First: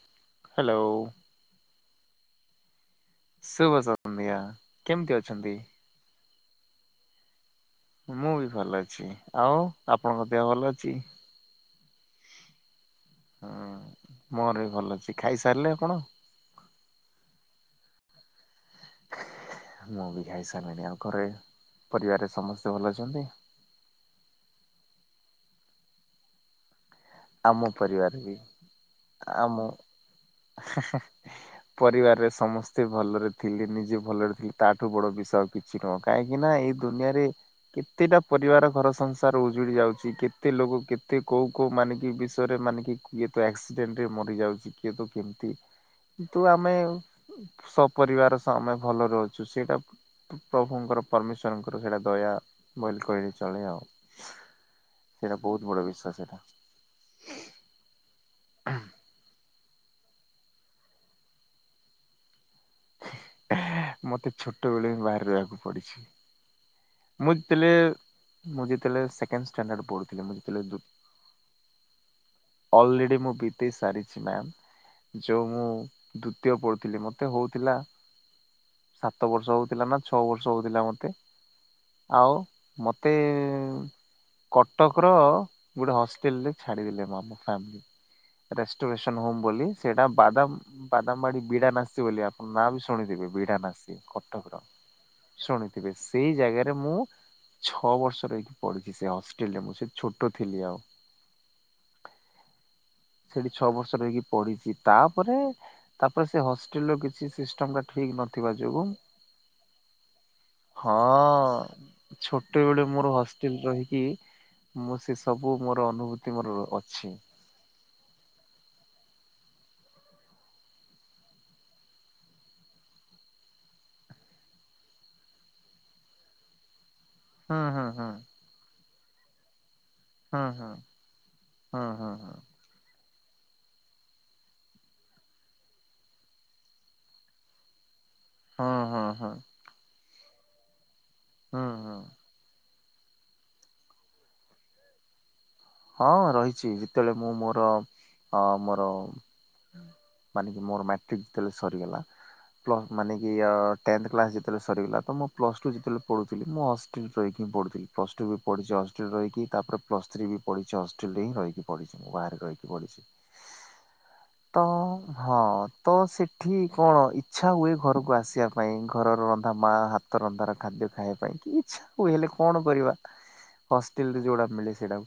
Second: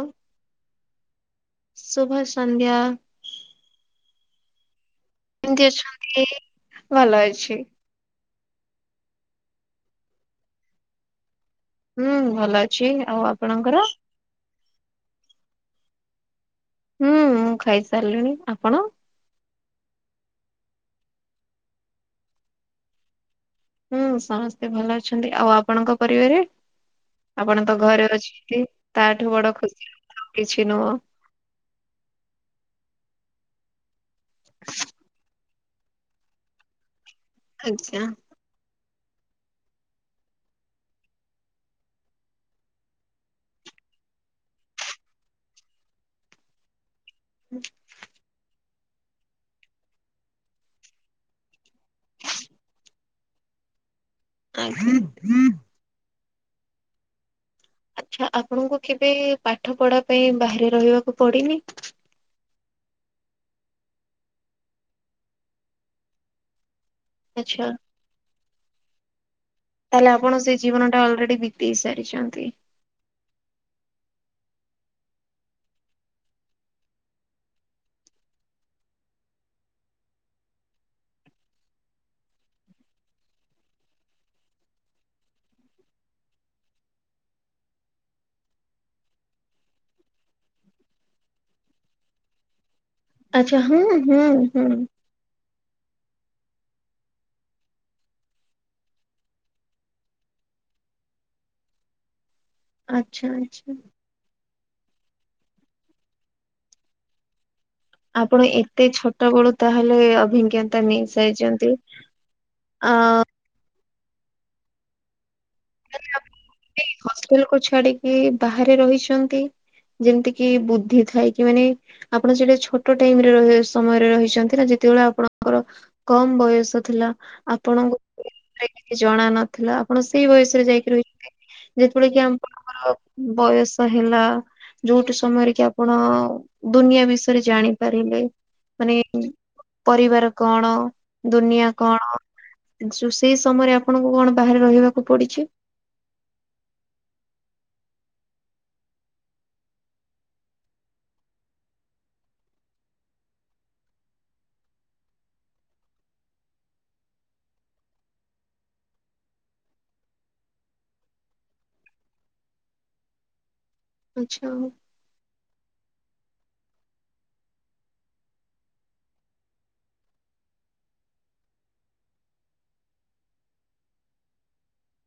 ଅଉ ଅଉ ଶୁଭ ସନ୍ଧ୍ୟା। ଶୁଭ ସନ୍ନୀୟା! କେମତି ଅଛନ୍ତି? ଭଲ ଅଛି। ମୁଁ ବି ଭଲ ଅଛି। ଆଉ ଆପଣଙ୍କ ଦେହ ଭଲ ଅଛି? ହୁଁ ଭଲ ଅ ହୁଁ ମୋର ବି ଭଲ ଅଛି। ଖାଇସାରିଲେ ଆପଣ? ହୁଁ ମୁଁ ଖାଇ ସାରିଲିଣି। ଆପଣ? ମୁଁ ବି ଖାଇସାଲିଣି। ଆଉ ଘରେ ପରିବାରରେ ସମସ୍ତେ ଭଲ ଅଛନ୍ତି? ହୁଁ ସମସ୍ତେ ଭଲ ଅଛନ୍ତି। ଆଉ ଆପଣଙ୍କ ପରିବାରେ? ଆପଣ ଆମ ତ ଘରେ ପରିବାର ଅଛନ୍ତି, ତାଠୁ ବଡ ଖୁସି କିଛି ହେଁ ନୁହଁ। ହେଁ ପରିବାରରେ ସମସ୍ତେ ଭଲରେ ଥିଲେ ନିଜେ ଭଲରେ ଥିଲି ତାଠୁ ବଡ ବିଷୟ କିଛି ନୁହଁ, କାହିଁକି ନା ଏଇ ଦୁନିଆରେ ଆଜ୍ଞା କେତେଟା ପରିବାର ଘର ସଂସାର ଉଜୁଡି ଯାଉଛି, କେତେ ଲୋକ କେତେ କୋଉ କୋଉ ମାନେ ବିଷୟରେ ମାନେ କି କିଏ ତ ଆକ୍ସିଡେଣ୍ଟ ରେ ମରି ଯାଉଛି, କିଏ ତ କେମତି? କି ତୁ ଆମେ, ସପରିବାର ସହ ମେ ଭଲ ରହୁଛୁ। ସେଇଟା ପ୍ରଭୁଙ୍କର ପରମେଶ୍ଵରଙ୍କର ସେଇଟା ଦୟା ବଇଲେ କହିଲେ ଚଳେ ଆଉ। ଆଜ୍ଞା। ସେଇଟା ବହୁତ ବଡ଼ ବିଶ୍ୱାସ ସେଟା। ହୁଁ ଆଚ୍ଛା, ଆପଣଙ୍କୁ କେବେ ପାଠ ପଢା ପାଇଁ ବାହାରେ ରହିବାକୁ ପଡିନି? ହି ହେଁ, ମତେ ଛୋଟ ବେଳେ ହିଁ ବାହାରେ ରହିବାକୁ ପଡିଛି। ମୁଁ ଯେତେଳେ ଆଚ୍ଛା ମୁଁ ଯେତେଳେ ସେକେଣ୍ଡ ତାହେଲେ ପଢୁଥିଲି ମୁଁ ଆପଣ ସେଇ ଯେତେବେଳେ ଜୀବନ ଟା ଅଲରେଡି ବିତେଇ ସାରିଛନ୍ତି। ଅଲରେଡି ମୁଁ ବିତେଇ ସାରିଛି ମ୍ୟାାମ। ଯଉ ମୁଁ ଦ୍ଵିତୀୟ ପଢୁଥିଲି ମତେ ହଉଥିଲା ସାତ ବର୍ଷ ହଉଥିଲା ନା ଛଅ ବର୍ଷ ହଉଥିଲା ମତେ। ଆଉ ମତେ କଟକ ର ଗୋଟେ ହଷ୍ଟେଲରେ ଛାଡିଦଲେ ଫାମିଲ। ରେୋରେସନ ହମ ବୋଲି ସେଇଟା ବାଦାମ ବାଦାମବାଡି ବିଡା ନାସିଛି ବୋଲି ମନୁଚେ ଶୁଣିଥିବେ ଆଚ୍ଛା ହୁଁ ବିଡ଼ାନାସୀ ହୁଁ କଟକର ହୁଁ ଶୁଣିଥିବେ ସେଇ ଜାଗାରେ ମୁଁ ଛଅ ବର୍ଷ ରହିକି ପଢିଛି ସେ ହଷ୍ଟେଲରେ ମୁଁ ସେ ଛୋଟ ଥିଲି ଆଉ। ଆଚ୍ଛା ସେଠି ଛଅ ଆଚ୍ଛା। ବର୍ଷର ହେଇକି ପଢିଚିତ। ତାପରେ ତାପରେ ସେ ହଷ୍ଟେଲ ର କିଛି ଟା ଠିକ ଆପଣ ନଥିବା ଯୋଗୁ ଏତେ ଛୋଟ ବଳୁ ତାହେଲେ ଅଭିଜ୍ଞତା ମିସାଇଛନ୍ତି। ଛୋଟ ବେଳେ ମୋର ହଷ୍ଟେଲ ରହିକି ମୋ ଶେ ସବୁ ମୋର ଅନୁଭୂତି ମୋର ଅଛି। ଏ ବାହାରେ ରହିଛନ୍ତି ଯେମିତି କିି ବୁଦ୍ଧି ଥାଇ କି ମାନେ ଆପଣ ସେଟା ଛୋଟ ଟାଇମରେ ରହିସ୍ ସମୟରେ ରହିଛନ୍ତି ନା ଯେତେବେଳେ ଆପଣଙ୍କର କମ ବୟସ ଥିଲା। ହୁଁ ହୁଁ ଆପଣଙ୍କୁ ହୁଁ ରେ ଜଣା ନଥିଲା ଆପଣ ସେଇ ହୁଁ ବୟସ ତେଳେ ହୁଁ ଯାଇକି ରହିଛନ୍ତି ଯେତେବେଳେ ହୁଁ କି ହୁଁ ଆମର୍ ବୟସ ହେଲା ଯୋଉଠି ସମୟରେ କି ଆପଣ ଦୁନିଆ ବିଷୟରେ ଜାଣିପାର ହୁଁ ମାନେ ହୁଁ ହୁଁ ହୁଁ ପରିବାର କଣ ଦୁନିଆ ହୁଁ କଣ? ହୁଁ। ସେଇ ସମୟରେ ଆପଣଙ୍କୁ କଣ ବାହାରେ ରହିବାକୁ ପଡିଛି? ହଁ ରହିଛି ଯେତେବେଳେ ମୁଁ ମୋର ଅ ମୋର ମାନେ କି ମୋର ମାଟ୍ରିକି ଯେତେଲେ ସରିଗଲା ପ୍ଳ ମାନେ କି ଆ ଟେନ୍ତ୍ଥ କ୍ଲାସ ଯେତେବେଳେ ସରିଗଲା ତ ମୁଁ ପ୍ଲସ ଟୁ ଯେତେବେଳେ ପଢୁଥିଲି ମୁଁ ହଷ୍ଟେଲ ରହିକି ପଢୁଥିଲି ପ୍ଲସଟୁ ବି ପଢିଛି ହଷ୍ଟେଲ ରହିକି ତାପରେ ପ୍ଲସ୍ ଥ୍ରୀ ବି ପଢିଛି ହଷ୍ଟେଲରେ ହିଁ ରହିକି ପଢିଛି ମୁଁ ବାହାରେ ରହିକି ପଢିଛି। ଆଛା। ହଁ ତ ସେଠି କଣ ଇଚ୍ଛା ହୁଏ ଘରକୁ ଆସିବା ପାଇଁ ଘରର ରନ୍ଧା ମା ହାତର ରନ୍ଧାର ଖାଦ୍ୟ ଖାଇବା ପାଇଁ କି ଇଛା ହୁଏ ହେଲେ କଣ କରିବା ହଷ୍ଟେଲ ରେ ଯୋଉଟା ମିଳେ ସେଇଟା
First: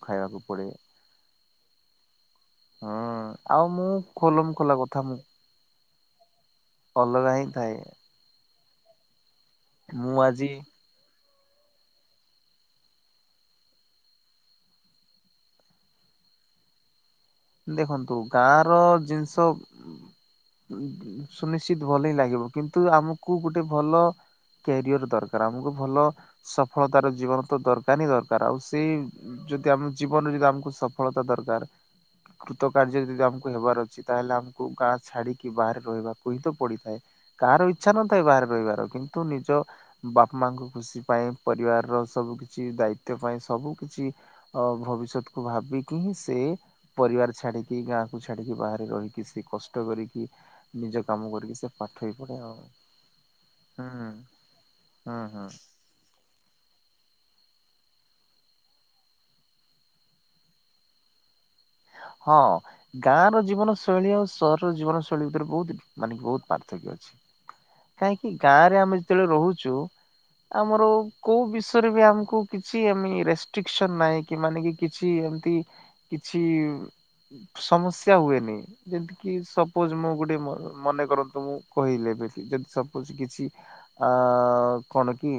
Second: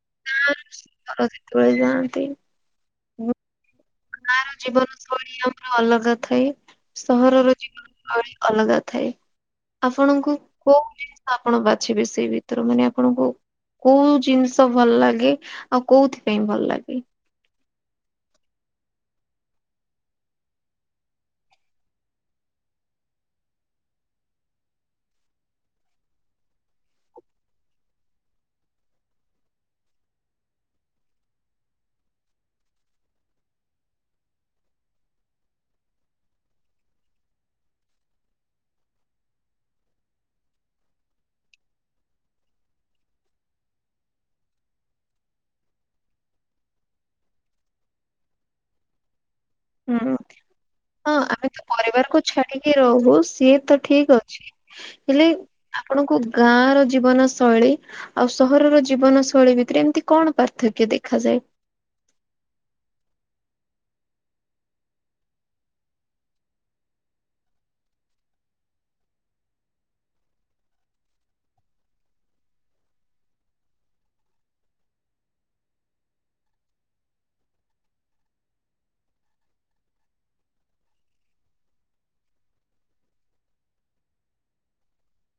ସେତେବେଳେ ଯାଆନ୍ତି ହୁଁ ଆଉ ମୁଁ ଗାଁ ର ଖୋଲମ ଖୋଲା ଜୀବନ କଥା ମୁଁ ଶୈଳୀ ଆମର ଅଲଗା ଥାଏ ଅଲଗା ହିଁ ସହରର ଥାଏ। ଜୀବନ ଶୈଳୀ ଅଲଗା ଥାଏ ମୁଁ ଆପଣଙ୍କୁ ଆଜି କୋଉ ଆପଣ ବାଛିବେ ସେଇ ଭିତରୁ ମାନେ ଆପଣଙ୍କୁ କୋଉ ଜିନିଷ ଭଲ ଲାଗେ ଆଉ କୋଉଥିପାଇଁ ଭଲ ଲାଗେ? ଦେଖନ୍ତୁ ଗାଁ ର ଜିନିଷ ସୁନିଶ୍ଚିତ ଭଲ ହିଁ ଲାଗିବ କିନ୍ତୁ ଆମକୁ ଗୋଟେ ଭଲ କ୍ୟାରିଅର ଦରକାର ଆମକୁ ଭଲ ସଫଳତାର ଜୀବନ ତ ଦରକାର ହିଁ ଦରକାର ଆଉ ସେଇ ଯଦି ଆମ ଜୀବନରେ ଯଦି ଆମକୁ ସଫଳତା ଦରକାର କୃତ କାର୍ଯ୍ୟ ଯଦି ଆମକୁ ହେବାର ଅଛି ତାହେଲେ ଆମକୁ ଗାଁ ଛାଡିକି ବାହାରେ ରହିବାକୁ ହିଁ ତ ପଡିଥାଏ। କାହାର ଇଚ୍ଛା ନଥାଏ ବାହାରେ ରହିବାର କିନ୍ତୁ ନିଜ ବାପା ମାଙ୍କ ଖୁସି ପାଇଁ ପରିବାରର ସବୁ ସବୁ କିଛି ଦାୟିତ୍ୱ ପାଇଁ ସବୁ କିଛି ଅ ଭବିଷ୍ୟତ କୁ ଭାବିକି ହିଁ ସେ ପରିବାର ଛାଡିକି ଗାଁକୁ ଛାଡିକି ବାହାରେ ରହିକି ସେ କଷ୍ଟ ହୁଁ କରିକି ନିଜ କାମ ହଁ ଆମେ କରିକି ତ ସେ ପାଠ ବି ପରିବାରକୁ ପଢେ ଆଉ ଛାଡିକି ରହୁ ସିଏ ତ ହୁଁ ଠିକ ଅଛି ହୁଁ ହେଲେ ହୁଁ ଆପଣଙ୍କୁ ଗାଁ ର ଜୀବନ ଶୈଳୀ ଆଉ ସହରର ଜୀବନ ଶୈଳୀ ଭିତରେ ଏମିତି କଣ ପାର୍ଥକ୍ୟ ଦେଖାଯାଏ? ହଁ ଗାଁ ର ଜୀବନ ଶୈଳୀ ଆଉ ସହରର ଜୀବନ ଶୈଳୀ ଭିତରେ ବହୁତ ଡି ମାନେ ବହୁତ ପାର୍ଥକ୍ୟ କାହିଁକି ଗାଁରେ ଆମେ ଯେତେବେଳେ ରହୁଛୁ ଆମର କୋଉ ବିଷୟରେ ବି ଆମକୁ କିଛି ଏମି ରେଷ୍ଟ୍ରିକସନ ନାହିଁ କି ମାନେ କି କିଛି ଯେମତି କିଛି ସମସ୍ୟା ହୁଏନି। ଯେମତି କି ସପୋଜ ମୁଁ ଗୋଟେ ମନେ କରନ୍ତୁ ମୁଁ କହି ହେଲେ ବି ଯଦି ସପୋଜ କିଛି ଅ କଣ କି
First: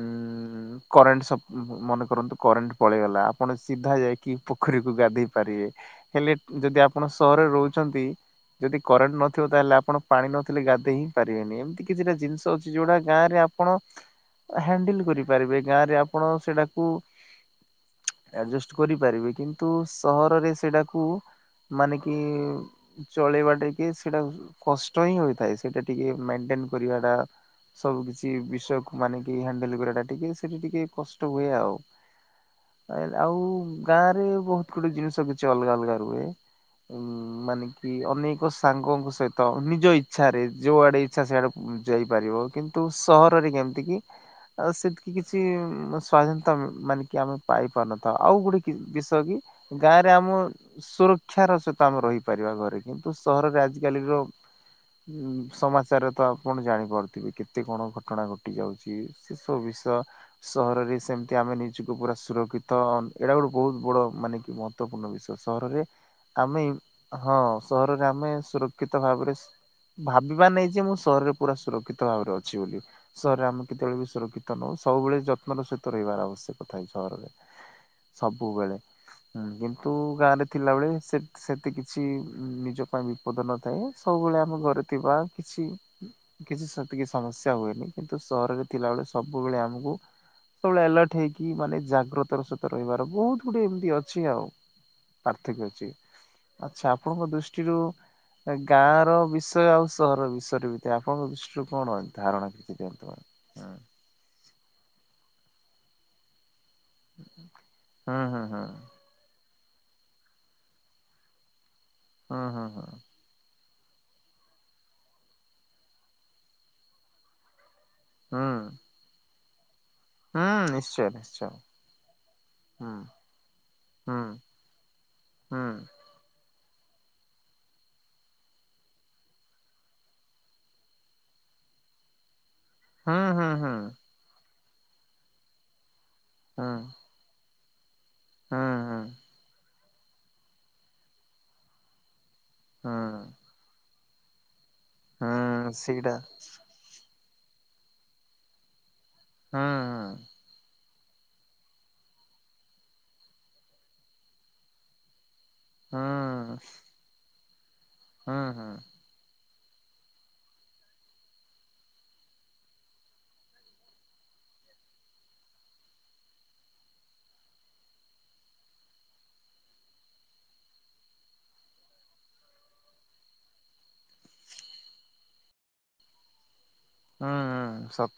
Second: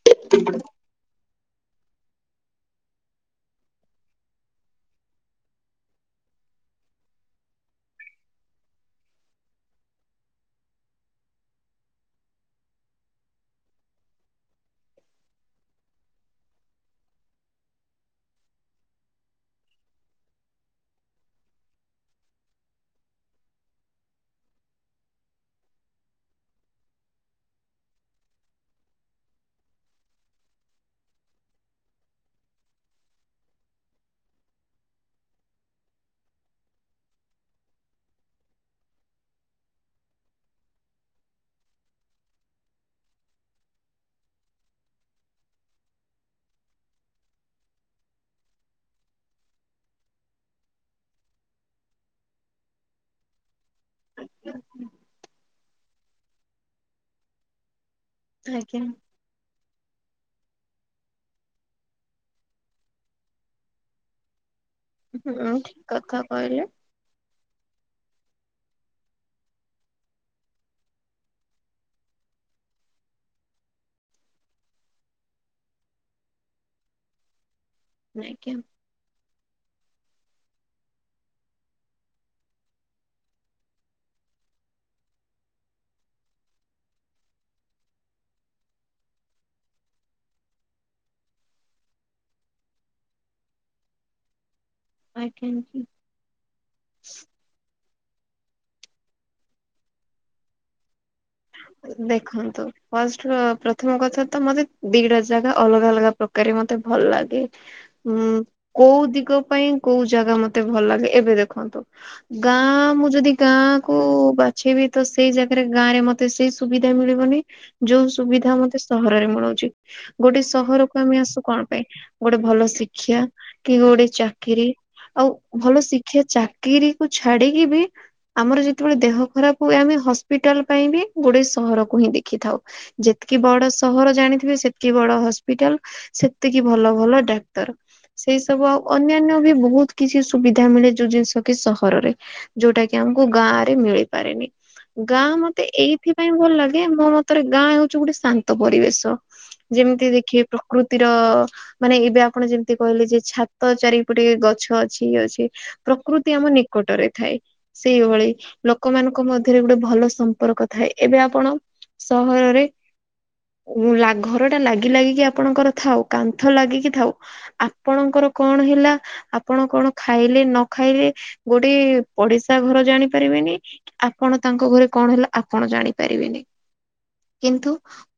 ଉଁ କରେଣ୍ଟ ସବ ମନେ କରନ୍ତୁ କରେଣ୍ଟ ପଳେଇଗଲା ଆପଣ ସିଧା ଯାଇକି ପୋଖରୀକୁ ଗାଧେଇ ପାରିବେ ହେଲେ ଯଦି ଆପଣ ସହରରେ ରହୁଛନ୍ତି ଯଦି କରେଣ୍ଟ ନଥିବ ତାହେଲେ ଆପଣ ପାଣି ନଥିଲେ ଗାଧେଇ ହିଁ ପାରିବେନି ଏମିତି କିଛିଟା ଜିନିଷ ଅଛି ଯୋଉଟା ଗାଁରେ ଆପଣ ହ୍ୟାଣ୍ଡଲ କରିପାରିବେ ଗାଁରେ ଆପଣ ସେଟାକୁ ଆଡଜଷ୍ଟ କରିପାରିବେ କିନ୍ତୁ ସହରରେ ସେଟାକୁ ମାନେ କି ଚଳେଇବା ଟିକେ ସେଇଟା କଷ୍ଟ ହିଁ ହୋଇଥାଏ ସେଇଟା ଟିକେ ମ ଏନ୍ କରିବାଟା ସବୁ କିଛି ବିଷୟକୁ ମାନେ କି ହଣ୍ଡେଲ କରିବା ଟା ଟିକେ ସେଠି ଟିକେ କଷ୍ଟ ହୁଏ ଆଉ। ଆଉ ଗାଁ ରେ ବହୁତ ଗୁଡେ ଜିନିଷ କିଛି ଅଲଗା ଅଲଗା ରୁହେ। ଉଁ ମାନେ କି ଅନେକ ସାଙ୍ଗଙ୍କ ସହିତ ନିଜ ଇଚ୍ଛା ରେ ଯୋଉଆଡେ ଇଚ୍ଛା ସେଇଆଡେ ଯାଇପାରିବ କିନ୍ତୁ ସହରରେ କେମିତି କି ଆଉ ସେତିକି କିଛି ସ୍ଵାଧୀନତା ମାନେ କି ଆମେ ପାଇ ପାରୁନଥାଉ ଆଉ ଗୋଟେ ବିଷୟ କି ଗାଁ ରେ ଆମ ସୁରଖ୍ୟା ର ସହିତ ଆମେ ରହିପାରିବା ଘରେ କିନ୍ତୁ ସହରରେ ଆଜି ଆଜି କାଲି ର ସମାଚାର ତ ଆପଣ ଜାଣିପାରୁଥିବେ କେତେ କଣ ଘଟଣା ଘଟି ଆଜ୍ଞା। ଯାଉଛି ସେ ସବୁ ବିଷୟ ସହରରେ ସେମିତି ଆମେ ନିଜକୁ ପୁରା ସୁରକ୍ଷିତ ଏଇଟା ଗୋଟେ ବହୁତ ବଡ ମାନେ କି ମ ତ୍ବପୂଣ୍ଣ ହୁଁ ବିଷୟ ସହରରେ ଠିକ କଥା କହିଲେ ଆମେ ହଁ ସହ ର ରେ ଆମେ ସୁରକ୍ଷିତ ଭାବରେ ଭାବିବା ନାଇଁ ଯେ ମୁଁ ସହରରେ ପୁରା ସୁରକ୍ଷିତ ଭାବରେ ଅଛି ବୋଲି ସହରରେ ଆମେ କେତେବେଳେ ବି ସୁରକ୍ଷିତ ନଉ ସବୁବେଳେ ଯତ୍ନର ସହିତ ରହିବାର ଆବଶ୍ୟକ ଥାଏ ସହରରେ ଆଜ୍ଞା। ସବୁବେଳେ ହୁଁ କିନ୍ତୁ ଗାଁ ରେ ଥିଲାବେଳେ ସେ ସେତେ କିଛି ନିଜ ପାଇଁ ବିପଦ ନଥାଏ ସବୁବେଳେ ଆମ ଘରେ ଥିବା କିଛି କିଛି ସେତିକି ସମସ୍ୟା ହୁଏନି କିନ୍ତୁ ସହରରେ ଥିଲାବେଳେ ସବୁ ଆମକୁ ସବୁବେଳେ ଆଲର୍ଟ ହେଇକି ମାନେ ଜାଗ୍ରତର ସହିତ ରହିବାର ବହୁତ ଗୁଡେ ଏମିତି ଅ ଅଛି ଆଉ ପାର୍ଥକ୍ୟ ଆଜ୍ଞା ଅଛି ଆଚ୍ଛା ଆପଣଙ୍କ ଦୃଷ୍ଟିରୁ ଗାଁ ର ବିଷୟ ଆଉ ସହର ବିଷୟରେ ବି ଆପଣଙ୍କ ବିଷୟ ଦେଖନ୍ତୁ ଫଷ୍ଟ ପ୍ରଥମ କଥା ତ ମତେ ଦିଟା ଜାଗା ଅଲଗା ଅଲଗା ପ୍ରକାରେ ମତେ ଭଲ ଲାଗେ ହୁଁ ଉଁ ହୁଁ ହୁଁ କୋଉ ଦିଗ ପାଇଁ କୋଉ ଜାଗା ମତେ ଭଲ ଲାଗେ ଏବେ ଦେଖନ୍ତୁ ହୁଁ ଗାଁ ହୁଁ ହୁଁ ମୁଁ ଯଦି ଗାଁ କୁ ବାଛିବି ତ ସେଇ ଜାଗାରେ ଗାଁ ରେ ମତେ ସେଇ ସୁବିଧା ମିଳିବନି ଯୋଉ ସୁବିଧା ହୁଁ ମତେ ସହରରେ ମିଳୁ ଗୋଟେ ହୁଁ ସହରକୁ ନିଶ୍ଚୟ ଆମେ ଆସୁ ନିଶ୍ଚୟ। କଣ ପାଇଁ ଗୋଟେ ଭଲ ହୁଁ ଶିକ୍ଷା କି ଗୋଟେ ହୁଁ ଚାକିରି ଆଉ ହୁଁ। ଭଲ ଶିକ୍ଷା ଚା କିିରି କୁ ଛାଡିକି ବି ଆମର ଯେତେବେଳେ ଦେହ ଖରାପ ହୁଏ ଆମେ ହସ୍ପିଟାଲ ପାଇଁ ବି ଗୋଟେ ସହରକୁ ହିଁ ଦେଖିଥାଉ ହୁଁ ଯେତିକି ହୁଁ ବଡ ହୁଁ ସହର ଜାଣିଥିବେ ସେତିକି ବଡ ହସ୍ପିଟାଲ ସେତିକି ହୁଁ ଭଲ ଭଲ ଡାକ୍ତର ସେଇ ହୁଁ ସବୁ ଆଉ ହୁଁ ଅନ୍ୟାନ୍ୟ ବି ବହୁତ କିଛି ସୁବିଧା ମିଳେ ଯୋଉ ଜିନିଷ କି ସହରରେ ଯୋଉଟା କି ହୁଁ ଆମକୁ ଗାଁ ରେ ମିଳିପାରେନି। ଗାଁ ମତେ ହୁଁ ସେଇଟା ଏଇଥିପାଇଁ ଭଲ ଲାଗେ ମୋ ମତରେ ଗାଁ ହଉଛି ଗୋଟେ ଶାନ୍ତ ପରିବେଶ। ହୁଁ ଯେମିତି ଦେଖିବେ ପ୍ରକୃତି ର ମାନେ ଏବେ ଆପଣ ଯେମିତି କହିଲେ ଯେ ଛାତ ଚାରିପଟେ ଗଛ ଅଛି ଇଏ ଅଛି। ହୁଁ ପ୍ରକୃତି ଆମ ନିକଟରେ ଥାଏ ସେଇଭଳି ହୁଁ ହୁଁ ହୁଁ ଲୋକମାନଙ୍କ ମଧ୍ୟ ରେ ଗୋଟେ ଭଲ ସମ୍ପର୍କ ଥାଏ ଏବେ ଆପଣ ସହରରେ ଘର ଟା ଲାଗି ଲାଗିକି ଆପଣଙ୍କର ଥାଉ କାନ୍ଥ ଲାଗିକି ଥାଉ ଆପଣଙ୍କର କଣ ହେଲା ଆପଣ କଣ ଖାଇଲେ ନ ଖାଇଲେ ଗୋଟେ ପଡିଶା ଘର ଜାଣିପାର ଆପଣ ତାଙ୍କ ଘରେ କଣ ହେଲା ଆପଣ ଜାଣିପାରିବେନି କିନ୍ତୁ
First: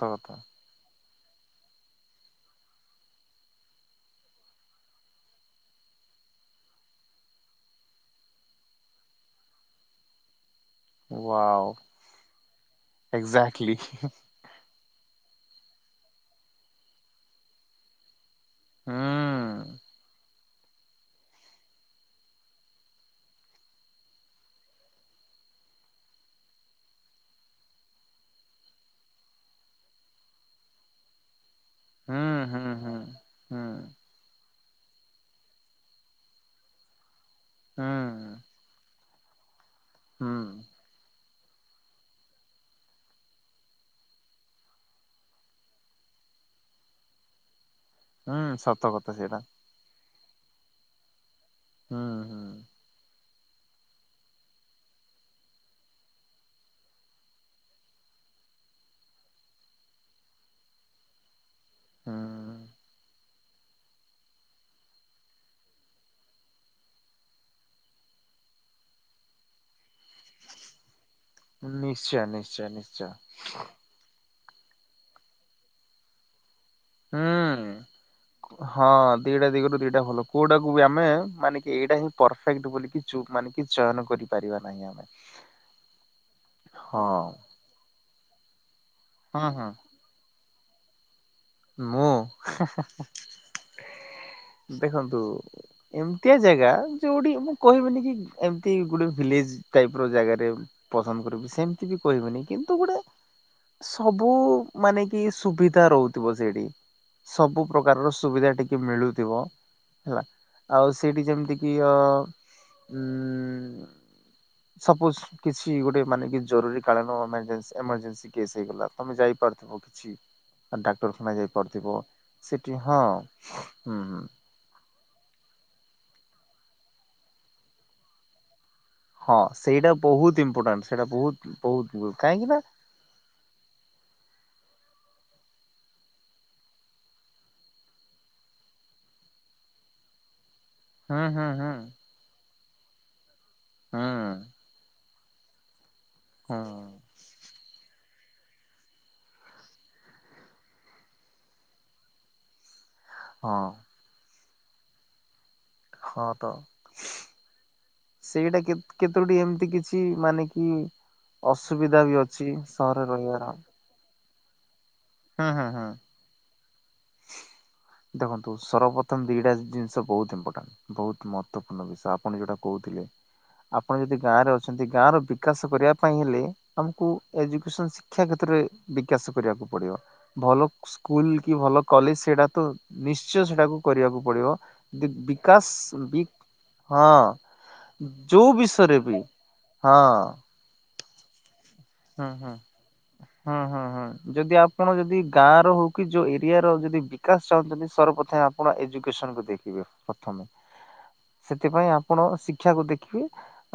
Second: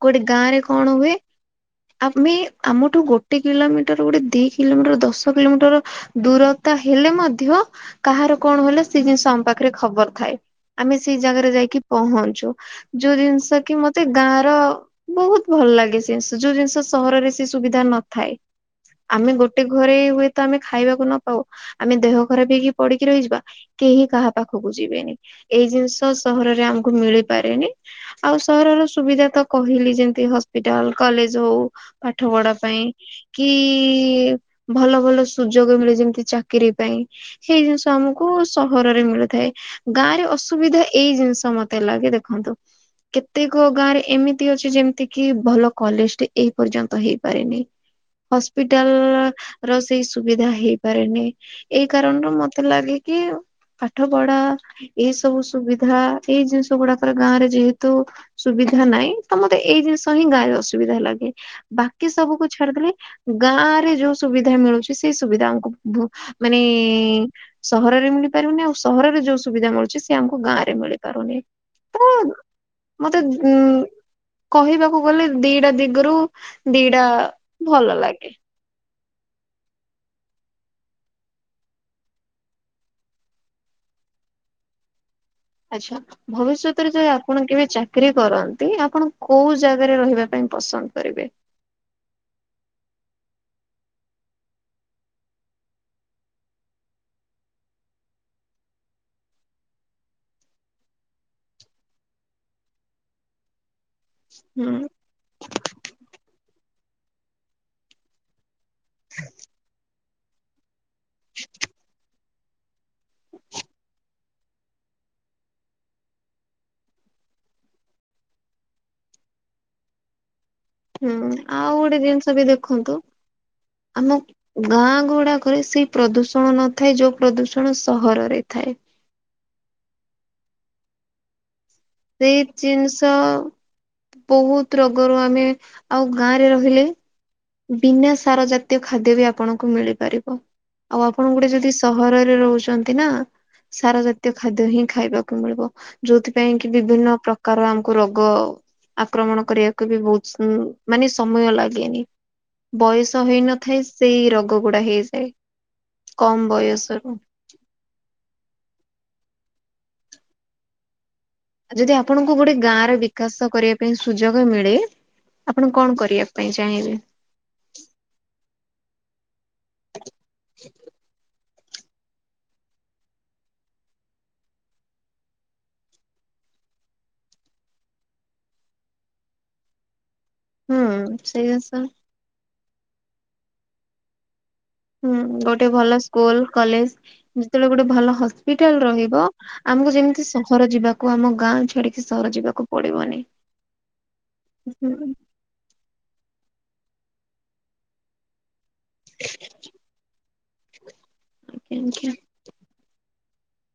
ଗୋଟେ ଗାଁ ରେ କଣ ହୁଏ ହ ଆମେ ଆମଠୁ ଗୋଟେ କିଲୋମିଟର ଗୋଟେ ଦି କିଲୋମିଟର ଦଶ କିଲୋମିଟର ଦୂରତା ହେଲେ ମଧ୍ୟ କାହାର କଣ ହେଲେ ସେ ଜିନିଷ ତମ ପାଖରେ ଖବର ଥାଏ। ଆମେ ସେଇ ଜାଗାରେ ୱାଓ ଯାଇକି ପହଞ୍ଚୁ ଯୋଉ ଜିନିଷ ଏକ୍ଜାକ୍ଟଲି କି ମତେ ଗାଁ ର ବହୁତ ଭଲ ଲାଗେ ସେ ଜିନଷ ଯୋଉ ଜିନିଷ ସହରରେ ସେ ସୁବିଧା ନଥାଏ। ହୁଁ ଆମେ ଗୋଟେ ଘରେ ହୁଏ ତ ଆମେ ଖାଇବାକୁ ନ ପାଉ ଆମେ ଦେହ ଖରାପ ହେଇକି ପଡିକି ରହିଯିବା କେହି କାହା ପାଖକୁ ଯିବେନି। ଏଇ ଜିନିଷ ସହରରେ ଆମ ମିଳିପାରେନି ଆଉ ସହରର ସୁବିଧା ତ କହିଲି ଯେମତି ହସ୍ପିଟାଲ କଲେଜ ହଉ ପାଠ ହୁଁ ପଢା ହୁଁ ପାଇଁ ହୁଁ କି ହୁଁ ଭଲ ଭଲ ସୁଯୋଗ ମିଳେ ଯେମିତି ଚାକିର ପାଇଁ ସେଇ ଜିନିଷ ହୁଁ ଆମକୁ ସହରରେ ମିଳେ। ଥାଏ ଗାଁ ରେ ହୁଁ ଅସୁବିଧା ଏଇ ଜିନିଷ ମତେ ଲାଗେ ଦେଖନ୍ତୁ କେତେକ ଗାଁ ରେ ଏମିତି ଅଛି ଯେମିତି କି ଭଲ କଲେଜଟି ଏଇ ପର୍ଯ୍ୟନ୍ତ ହେଇପାରେନି। ହୁଁ ସତ ହସ୍ପିଟାଲ କଥା ସେଇଟା ର ସେଇ ସୁବିଧା ହେଇପାରେନି। ଏଇ ହୁଁ କାରଣରୁ ମତେ ହୁଁ ଲାଗେ କି ପାଠପଢା, ଏଇ ସବୁ ସୁବିଧା ଏଇ ଜିନିଷ ଗୁଡାକର ଗାଁ ରେ ଯେହେତୁ ସୁବିଧା ନାହିଁ, ତ ମତେ ଏଇ ଜିନିଷ ହିଁ ଗାଁରେ ଅସୁବିଧା ଲାଗେ। ବାକି ହୁଁ ସବୁକୁୁ ଛାଡିଦେଲେ ଗାଁ ରେ ଯୋଉ ସୁବିଧା ମିଳୁଛି, ସେଇ ସୁବିଧା ଆମକୁ ମାନେ ସହରରେ ମିଳିପାରିବନି। ଆଉ ସହରରେ ଯୋଉ ସୁବିଧା ମିଳୁଚି ସେ ଆମକୁ ଗାଁରେ ମିଳି ପାରୁନି। ତ ନିଶ୍ଚୟ ନିଶ୍ଚୟ ନିଶ୍ଚୟ ମତେ ଉଁ କହିବାକୁ ଗଲେ ଦିଟା ଦିଗରୁ ଦିଟା ହୁଁ ଭଲ ଲାଗେ। ହଁ ଦିଟା ଦିଗରୁ ଦିଟା ଭଲ। କୋଉଟାକୁ ବି ଆମେ ମାନେ କି ଏଇଟା ହିଁ ପରଫେକ୍ଟ ବୋଲିକି ଚୁପ୍ ମାନିକି ଚୟନ କରିପାରିବା ନାହିଁ ଆମେ। ଆଚ୍ଛା। ଭବିଷ୍ୟତରେ ହଁ ଯଦି ଆପଣ କେବେ ଚାକିରୀ କରନ୍ତି, ଆପଣ ହଁ କୋଉ ହଁ ଜାଗାରେ ରହିବା ପାଇଁ ପସନ୍ଦ କରିବେ? ମୁଁ? ହେ ହେ ହେ ଦେଖନ୍ତୁ ଏମିତିଆ ଜାଗା ଯୋଉଠି ମୁଁ କହିବିନି କି ଏମତି ଗୋଟେ ଭିଲେଜ୍ ଟାଇପର ଜାଗାରେ ପସନ୍ଦ କରିବି, ସେମିତି ବି କହିବିନି କିନ୍ତୁ ଗୋଟେ ସବୁ ହୁଁ ମାନେ କି ସୁବିଧା ରହୁଥିବ ସେଇଠି। ସବୁ ପ୍ରକାରର ସୁବିଧା ଟିକେ ମିଳୁଥିବ ହେଲା। ଆଉ ସେଇଠି ଯେମିତି କିି ଅ ହୁଁ। ସପୋଜ କିଛି ଗୋଟେ ମାନେ କି ଜରୁରୀକାଳୀନ ଏମରଜେନ୍ସି ଏମରଜେନ୍ସି କେସ୍ ହେଇଗଲା, ତମେ ଯାଇ ପାରୁନଥିବ କିଛି ନା ହୁଁ ଡାକ୍ଟରଖାନା ଯାଇ ଆଉ ଗୋଟେ ପାରୁଥିବ ଜିନିଷ ବି ସେଠି ଦେଖନ୍ତୁ ହଁ ହୁଁ ଆମ ହୁଁ। ଗାଁ ଗୁଡାକରେ ସେଇ ପ୍ରଦୂଷଣ ନଥାଏ ଯୋଉ ପ୍ରଦୂଷଣ ସହରରେ ଥାଏ। ହଁ ସେଇଟା ବହୁତ ଇମ୍ପୋର୍ଟାଣ୍ଟ। ସେଇଟା ବହୁତ ବହୁତ ସେଇ କାହିଁକି ନା ଜିନିଷ ବହୁତ ରୋଗରୁ ଆମେ ଆଉ ଗାଁରେ ରହିଲେ ବିନା ସାର ଜାତୀୟ ଖାଦ୍ୟ ବି ଆପଣଙ୍କୁ ମିଳିପାରିବ। ଆଉ ହୁଁ ଆପଣ ହୁଁ ଗୋଟେ ଯଦି ହୁଁ ସହରରେ ରହୁଛନ୍ତି ନା, ସାର ହୁଁ ଜାତୀୟ ଖାଦ୍ୟ ହିଁ ଖାଇବାକୁ ମିଳିବ। ଯୋଉଥି ହୁଁ ପାଇଁକି ବିଭିନ୍ନ ପ୍ରକାର ଆମକୁ ରୋଗ ଗ ଆକ୍ରମଣ କରିବାକୁ ବି ବହୁତ ମାନେ ସମୟ ଲାଗେନି। ବୟସ ହଁ ହେଇନଥାଏ ସେଇ ରୋଗ ଗୁଡା ହେଇଯାଏ ହଁ କମ୍ ତ ବୟସରୁ। ସେଇଟା କେତୋଟି ଏମିତି କିଛି ମାନେ କି? ଯଦି ଅସୁବିଧା ବି ଆପଣଙ୍କୁ ଅଛି ଗୋଟେ ଗାଁ ର ସହରରେ ବିକାଶ ରହିବାର କରିବା ପାଇଁ ସୁ ସୁଯୋଗ ମିଳେ ହୁଁ ହୁଁ ଆପଣ ହୁଁ କଣ କରିବା ପାଇଁ ଚାହିଁବେ? ଦେଖନ୍ତୁ ସର୍ବପ୍ରଥମ ଦିଟା ଜିନିଷ ବହୁତ ଇପୋର୍ଟାଣ୍ଟ ବହୁତ ମ ଗୁରୁତ୍ୱପୂର୍ଣ୍ଣ ବିଷୟ ଆପଣ ଯୋଉଟା କହୁଥିଲେ। ଆପଣ ଯଦି ଗାଁ ରେ ଅଛନ୍ତି ଗାଁ ର ବିକାଶ କରିବା ପାଇଁ ହେଲେ ଆମକୁ ଏଜୁକସନ ଶିକ୍ଷା କ୍ଷେତ୍ର ବିକାଶ କରିବାକୁ ପଡିବ ଭଲ ହୁଁ ସ୍କୁଲ ସେଇ କି ଜିନିଷ ଭଲ କଲେଜ ସେଇଟା ତ ନିଶ୍ଚୟ ସେଟାକୁ କରିବାକୁ ପଡିବ। ଦି ହୁଁ ଗୋଟେ ବିକାଶ ଭଲ ବି ସ୍କୁଲ କଲେଜ ହଁ ଯେତେବେଳେ ଗୋଟେ ଭଲ ଯୋଉ ହସ୍ପିଟାଲ ବିଷୟରେ ବି ରହିବ ଆମକୁ ହଁ ଯେମିତି ସହର ଯିବାକୁ ଆମ ଗାଁ ଛାଡିକି ହୁଁ ସହର ହୁଁ ଯିବାକୁ ପଡିବନି। ହୁଁ ହୁଁ ହୁଁ ଯଦି ହୁଁ ଆପଣ ଯଦି ଗାଁ ର ହଉ କି ଯୋଉ ଏରିଆ ର ଯଦି ବିକାଶ ଚାହୁଁଛନ୍ତି ସର୍ବପ୍ରଥମେ ଆପଣ ଏଜୁକସନ କୁ ଦେଖିବେ ପ୍ରଥମେ ହୁଁ ସେଥିପାଇଁ ଆପଣ ଶିକ୍ଷାକୁ ଦେଖିବେ।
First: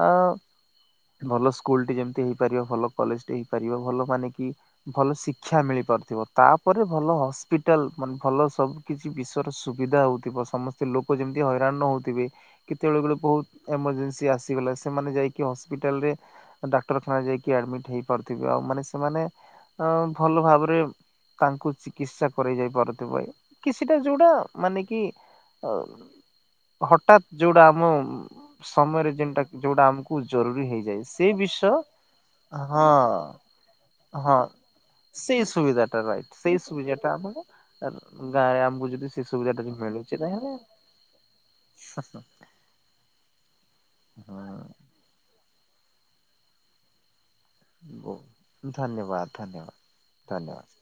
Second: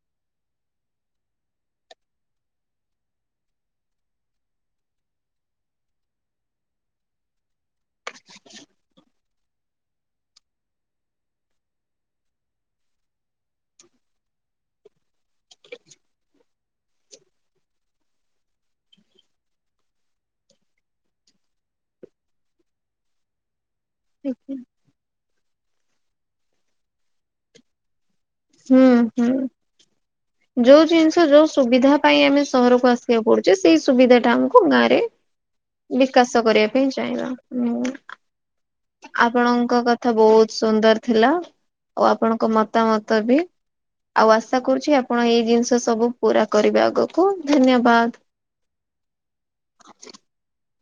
ଅ ଭଲ ସ୍କୁଲ ଟି ଯେମିତି ହେଇପାରିବ ଭଲ। କଲେଜ ହେଇପାରିବ ଭଲ ମାନେ କି ଭଲ ଶିକ୍ଷା ମିଳିପାରୁଥିବ ତାପରେ ଭଲ ହସ୍ପିଟା ପିଟାଲେ ଭଲ ସବୁ କିଛି ବି ସୁବିଧା ହଉଥିବ ସମସ୍ତେ ଲୋକ ଯେମିତି ହଇରାଣ ନ ହଉଥିବେ କେତେବେଳେ ବଳେ ବହୁତ ଏମଜେନ୍ସି ଆଗ ସେମାନେ ଯାଇକି ହପିଟାଲ ରେ ଡାକ୍ତରଖାନା ଯାଇ ଆଦୀମିତି। ହେଇପାରୁଥିବେ ଆଉ ମାନେ ସେମାନେ ଅ ଭଲ ଭାବରେ ତାଙ୍କୁ ଚିକିତ୍ସା କ ଯାଇ ପାରୁତ ଭାଇ। କିଛିଟା ଯୋଉଟା ମାନେ କି ଅ ହଠାତ୍ ଯୋଉଟା ଆମ ସମୟରେ ଯେନ୍ଟା ଯୋଉଟା ଆମକୁ ଜରୁରୀ ଯୋଉ ହେଇଯାଏ ଜିନିଷ ସେ ଯୋଉ ବିଷୟ ସୁବିଧା ପାଇଁ ଆମେ ସହରକୁ ହଁ ଆସିବାକୁ ପଡୁଛେ ସେଇ ସୁବିଧା ଟା ହଁ ଆମକୁ ଗାଁ ରେ ସେଇ ସୁବିଧାଟା ରାଇଟ ବିକାଶ ସେଇ କରିବା ପାଇଁ ସୁବିଧାଟା ଚାହିଁବା ଆମର ହୁଁ ଗା। ଆପଣଙ୍କ କଥା ବହୁତ ସୁନ୍ଦର ଥିଲା। ଆଉ ଆପଣଙ୍କ ମତାମତ ବି ଆଉ ଆଶା କରୁଛି ଆପଣ ଏଇ ଜିନିଷ ସେ ସବୁ ପୁରା କରିବା ଆଗକୁ। ଧନ୍ୟବାଦ ଧନ୍ୟବାଦ ଧନ୍ୟବାଦ।